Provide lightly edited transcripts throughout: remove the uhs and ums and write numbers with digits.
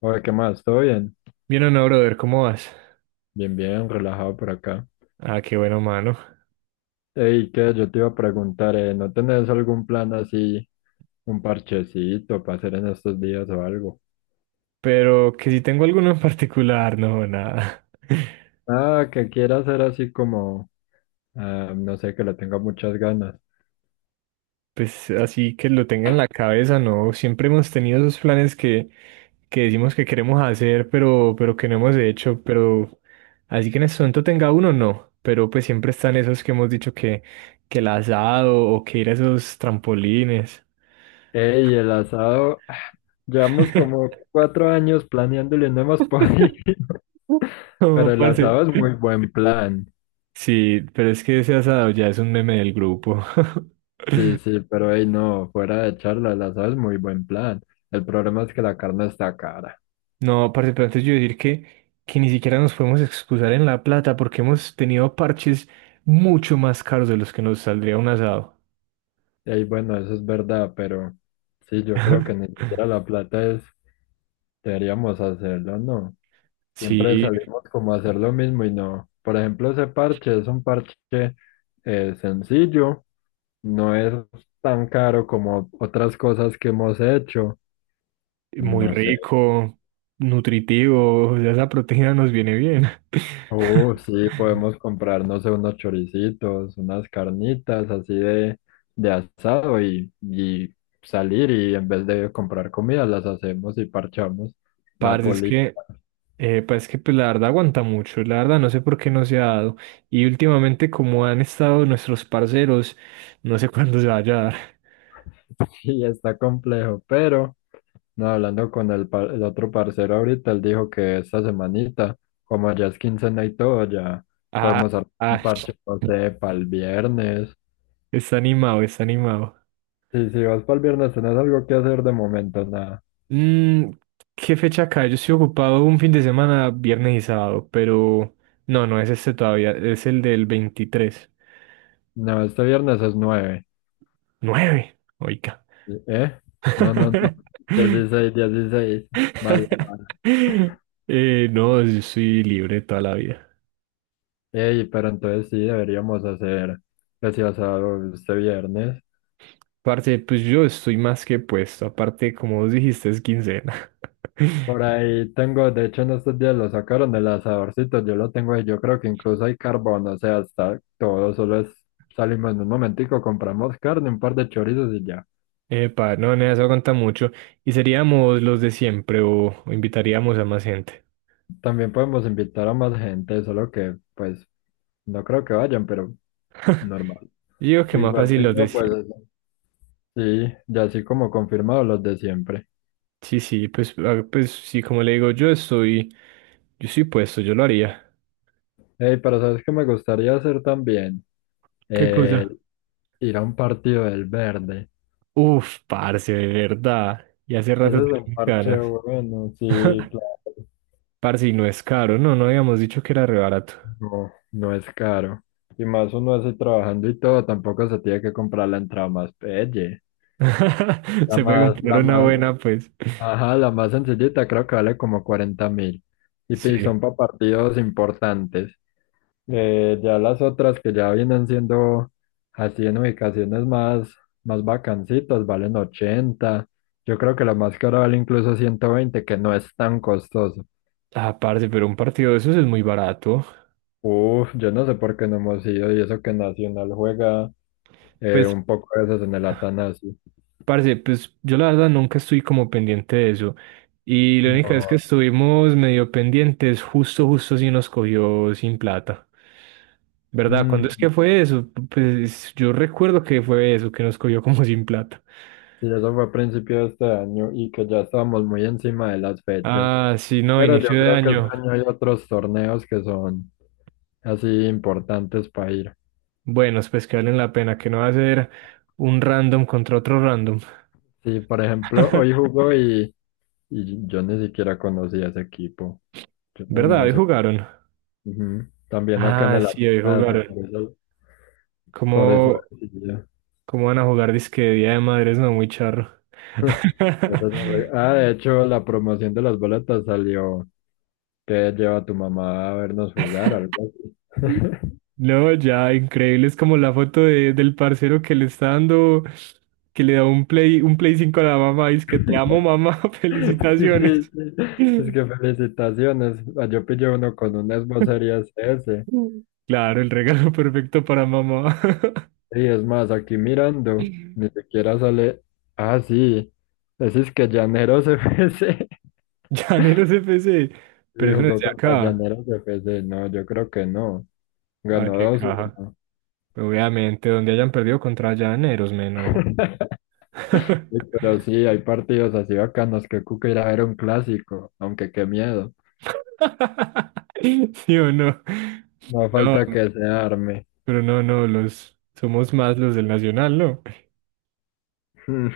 Oye, ¿qué más? ¿Todo bien? Bien o no, brother, ¿cómo vas? Bien, bien, relajado por acá. Ah, qué bueno, mano. Ey, ¿qué? Yo te iba a preguntar, ¿no tenés algún plan así, un parchecito para hacer en estos días o algo? Pero que si tengo alguno en particular, no, nada. Ah, que quiera hacer así como, no sé, que le tenga muchas ganas. Pues así que lo tenga en la cabeza, no. Siempre hemos tenido esos planes que decimos que queremos hacer, pero que no hemos hecho. Pero así que en este momento tenga uno, no. Pero pues siempre están esos que hemos dicho que el asado o que ir a esos trampolines. Ey, el asado, llevamos como 4 años planeándolo y no hemos podido. No, Pero el parce. asado es muy buen plan. Sí, pero es que ese asado ya es un meme del grupo. Sí, sí, pero ey, no, fuera de charla, el asado es muy buen plan. El problema es que la carne está cara. No, parce, pero antes yo decir que ni siquiera nos podemos excusar en la plata porque hemos tenido parches mucho más caros de los que nos saldría un asado. Ey, bueno, eso es verdad, pero sí, yo creo que ni siquiera la plata es, deberíamos hacerlo, ¿no? Siempre Sí, salimos como a hacer lo mismo y no. Por ejemplo, ese parche es un parche sencillo, no es tan caro como otras cosas que hemos hecho. muy No sé. rico, nutritivo, ya esa proteína nos viene bien. Sí, podemos comprar, no sé, unos choricitos, unas carnitas así de asado y salir y, en vez de comprar comida, las hacemos y parchamos. Parce, es Napoli. que, pues es que pues, la verdad aguanta mucho, la verdad no sé por qué no se ha dado. Y últimamente como han estado nuestros parceros, no sé cuándo se vaya a dar. Sí, está complejo, pero no, hablando con el, el otro parcero ahorita, él dijo que esta semanita, como ya es quincena y todo, ya Ah, podemos hacer un ah. parche, no sé, para el viernes. Está animado, está animado. Sí, si vas para el viernes, tenés algo que hacer de momento, nada. Mm, ¿Qué fecha cae? Yo estoy ocupado un fin de semana, viernes y sábado, pero no, no es este todavía, es el del 23. No, este viernes es nueve. ¡Nueve! Oiga. ¿Eh? No, no, no. 16, 16. Mala, mala. No, yo soy libre toda la vida. Ey, pero entonces sí deberíamos hacer ese asado este viernes. Aparte, pues yo estoy más que puesto. Aparte, como vos dijiste, es quincena. Por ahí tengo, de hecho en estos días lo sacaron del asadorcito, yo lo tengo ahí, yo creo que incluso hay carbón. O sea, está todo, solo es, salimos en un momentico, compramos carne, un par de chorizos y ya. Epa, no, nada, eso aguanta mucho. ¿Y seríamos los de siempre o, invitaríamos a más gente? También podemos invitar a más gente, solo que pues no creo que vayan, pero normal. Yo digo que más Igual fácil si los de no, pues siempre. sí, ya así como confirmado los de siempre. Sí, sí, pues, ah, pues sí, como le digo, yo estoy puesto, yo lo haría. Hey, pero sabes que me gustaría hacer también, ¿Qué Eh, cosa? ir a un partido del Verde. Uf, parce, de verdad. Y hace Ese rato es un tenía parche ganas. bueno, sí, claro. Parce, y no es caro, no, no habíamos dicho que era re barato. No, no es caro. Y más uno así trabajando y todo, tampoco se tiene que comprar la entrada más pelle. La Se puede más, comprar la una más, buena, pues. ajá, la más sencillita creo que vale como 40.000. Y Sí. son para partidos importantes. Ya las otras que ya vienen siendo así en ubicaciones más bacancitas, valen 80. Yo creo que la más cara vale incluso 120, que no es tan costoso. Ah, parce, pero un partido de esos es muy barato. Uf, yo no sé por qué no hemos ido, y eso que Nacional juega Pues un poco de veces en el Atanasio. parce, pues yo la verdad nunca estoy como pendiente de eso. Y la única vez que No. estuvimos medio pendientes, justo, justo si nos cogió sin plata. ¿Verdad? ¿Cuándo es que Mm, fue eso? Pues yo recuerdo que fue eso, que nos cogió como sin plata. sí, eso fue a principio de este año, y que ya estábamos muy encima de las fechas. Ah, sí, no, Pero yo inicio de creo que este año. año hay otros torneos que son así importantes para ir. Buenos, pues que valen la pena, que no va a ser un random contra otro random. Sí, por ejemplo, hoy jugó, y yo ni siquiera conocía ese equipo. Yo no, ¿Verdad? no Hoy sé. jugaron. Ujú. También acá en Ah, el sí, hoy Atanasio, jugaron. por eso, Como, por eso decidí. ¿Cómo van a jugar disque de Día de Madres? No, muy charro. Eso no Ah, de hecho, la promoción de las boletas salió que lleva a tu mamá a vernos jugar, algo así. No, ya, increíble. Es como la foto del parcero que le está dando, que le da un play, 5 a la mamá. Y es que te amo, mamá. Sí, sí, Felicitaciones. sí. Es que felicitaciones. Ah, yo pillé uno con un Xbox Series S. Claro, el regalo perfecto para mamá. Y es más, aquí mirando, ni siquiera sale. Ah, sí. Ese es que Llaneros FC. Llaneros FC. Y Pero eso no es jugó de contra acá. Llaneros de FC. No, yo creo que no. Ah, Ganó qué dos caja. uno, Obviamente, donde hayan perdido contra Llaneros, me enojo. Sí, pero sí, hay partidos así bacanos. Que Cuca irá a ver un clásico, aunque qué miedo. ¿Sí o no? No No, falta que se arme. pero no, no, los somos más los del Nacional, ¿no? Mm,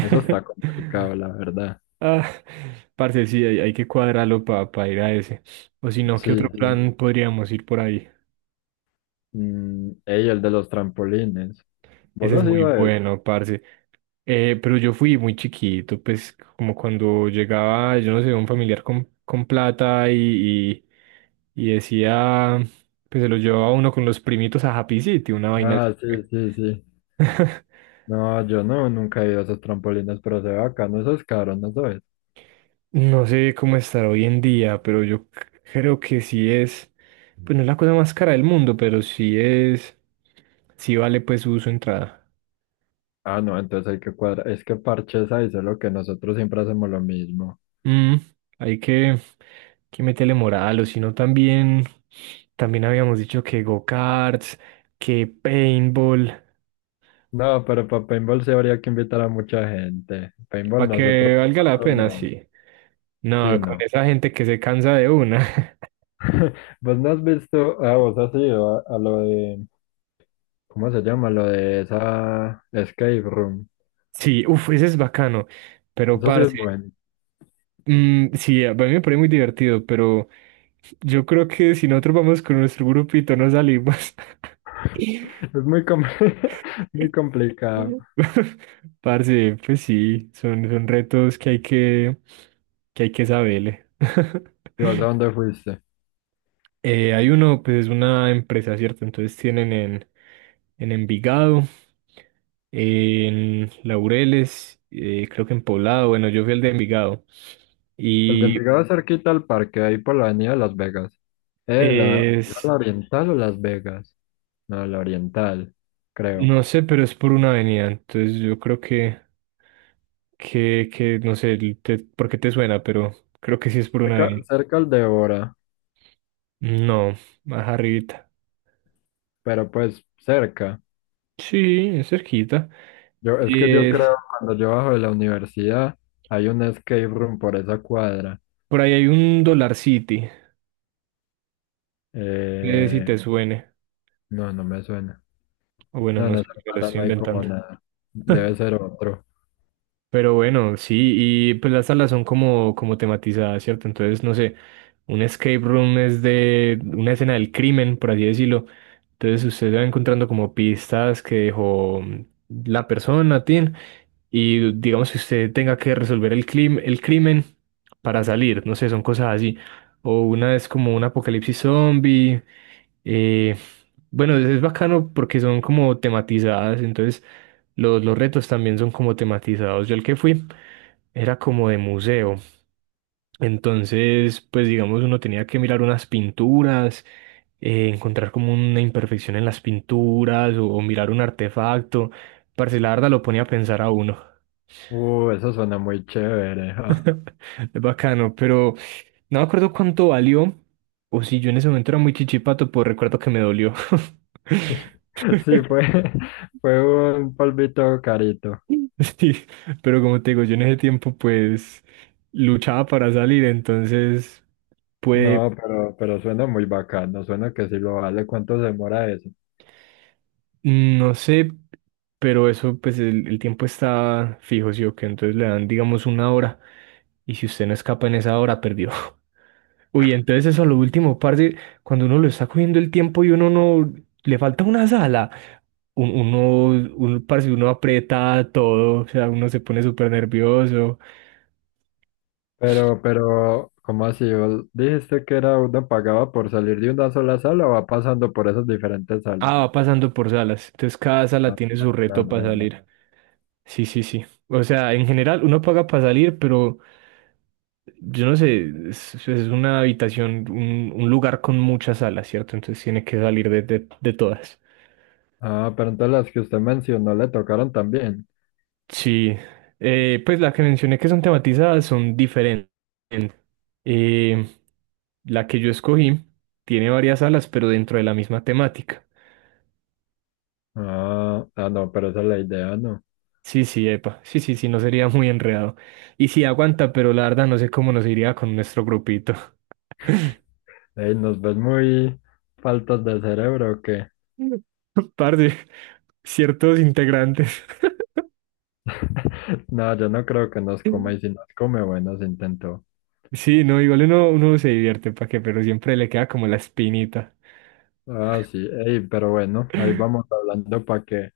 Eso está complicado, la verdad. Ah, parce, sí, hay que cuadrarlo para ir a ese. O si no, ¿qué otro Sí, sí. plan podríamos ir por ahí? Ey, el de los trampolines. ¿Vos Ese es has muy ido a eso? bueno, parce. Pero yo fui muy chiquito, pues como cuando llegaba, yo no sé, un familiar con plata y, y decía, pues se lo llevaba uno con los primitos a Happy City, una vaina Ah, así. sí, sí, sí. No, yo no, nunca he ido a esos trampolines, pero se ve bacano. Eso es caro, ¿no sabes? No sé cómo estará hoy en día, pero yo creo que sí es, pues no es la cosa más cara del mundo, pero sí es, sí vale pues su, entrada. Ah, no, entonces hay que cuadrar. Es que parches ahí, solo que nosotros siempre hacemos lo mismo. Mm, Hay que meterle moral, o si no también habíamos dicho que go-karts, que paintball, No, pero para paintball sí habría que invitar a mucha gente. Paintball para nosotros que valga la cuatro pena, no. sí. Sí, No, con no. esa gente que se cansa de una. ¿Vos no has visto, vos has ido a lo de, ¿cómo se llama? Lo de esa escape room. Sí, uff, ese es bacano, pero Eso sí es parce, bueno. Sí, a mí me parece muy divertido, pero. Yo creo que si nosotros vamos con nuestro grupito no salimos. Es muy, muy complicado. Parce, pues sí, son retos que hay que hay que saberle. ¿Y vos a dónde fuiste? Hay uno, pues es una empresa, ¿cierto? Entonces tienen en Envigado, en Laureles, creo que en Poblado, bueno, yo fui el de Envigado. El de Y Envigado es cerquita al parque, ahí por la avenida de Las Vegas. Eh, la, es, la oriental o Las Vegas? No, la oriental, creo. No sé, pero es por una avenida, entonces yo creo que no sé por qué te suena, pero creo que sí es por una Cerca, avenida. cerca al de Bora, No, más arribita. pero pues cerca. Sí, es cerquita. Yo, es que yo Eh, creo, cuando yo bajo de la universidad, hay un escape room por esa cuadra. por ahí hay un Dollar City, no sé si Eh, te suene, no, no me suena. o bueno, No, en no sé, esa me lo cuadra no estoy hay como inventando. nada. Debe ser otro. Pero bueno, sí, y pues las salas son como tematizadas, ¿cierto? Entonces, no sé, un escape room es de una escena del crimen, por así decirlo. Entonces usted va encontrando como pistas que dejó la persona, Tin, y digamos que usted tenga que resolver el crimen para salir, no sé, son cosas así. O una es como un apocalipsis zombie. eh, bueno, es bacano porque son como tematizadas, entonces los retos también son como tematizados. Yo el que fui era como de museo. Entonces, pues digamos, uno tenía que mirar unas pinturas, encontrar como una imperfección en las pinturas o mirar un artefacto. Parce, la verdad lo ponía a pensar a uno. Eso suena muy chévere. Ja. Es bacano, pero no me acuerdo cuánto valió o si yo en ese momento era muy chichipato, pues recuerdo que me dolió. Sí, fue, fue un polvito carito. Sí, pero como te digo, yo en ese tiempo pues luchaba para salir, entonces pude. No, pero suena muy bacano. Suena que sí lo vale. ¿Cuánto se demora eso? No sé, pero eso, pues el, tiempo está fijo, sí o qué, entonces le dan, digamos, una hora, y si usted no escapa en esa hora, perdió. Uy, entonces eso a lo último, parce, cuando uno lo está cogiendo el tiempo y uno no, le falta una sala, parce, uno aprieta todo, o sea, uno se pone súper nervioso. Pero, ¿cómo así? ¿Vos dijiste que era uno pagaba por salir de una sola sala, o va pasando por esas diferentes salas? Ah, va pasando por salas, entonces cada sala Ah, tiene su ya, reto para ya, ya. salir. Sí, sí, sí. O sea, en general uno paga para salir, pero yo no sé, es, una habitación, un lugar con muchas salas, ¿cierto? Entonces tiene que salir de todas. Ah, pero entonces las que usted mencionó le tocaron también. Sí, pues las que mencioné que son tematizadas son diferentes. Eh, la que yo escogí tiene varias salas, pero dentro de la misma temática. Ah, ah, no, pero esa es la idea, ¿no? Sí, sí, epa, sí, sí, sí, no sería muy enredado. Y sí, aguanta, pero la verdad no sé cómo nos iría con nuestro grupito. Ey, nos ves muy faltas de cerebro, ¿o qué? Par de ciertos integrantes. No, yo no creo que nos coma, y si nos come, bueno, se intentó. Sí, no, igual uno, se divierte, ¿para qué? Pero siempre le queda como la espinita. Ah, sí, ey, pero bueno, ahí vamos hablando para que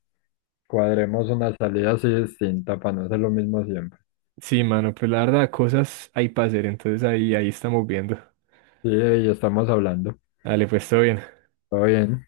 cuadremos una salida así distinta, para no hacer lo mismo siempre. Sí, mano, pues la verdad, cosas hay para hacer, entonces ahí estamos viendo. Sí, ey, estamos hablando. Dale, pues todo bien. Todo bien.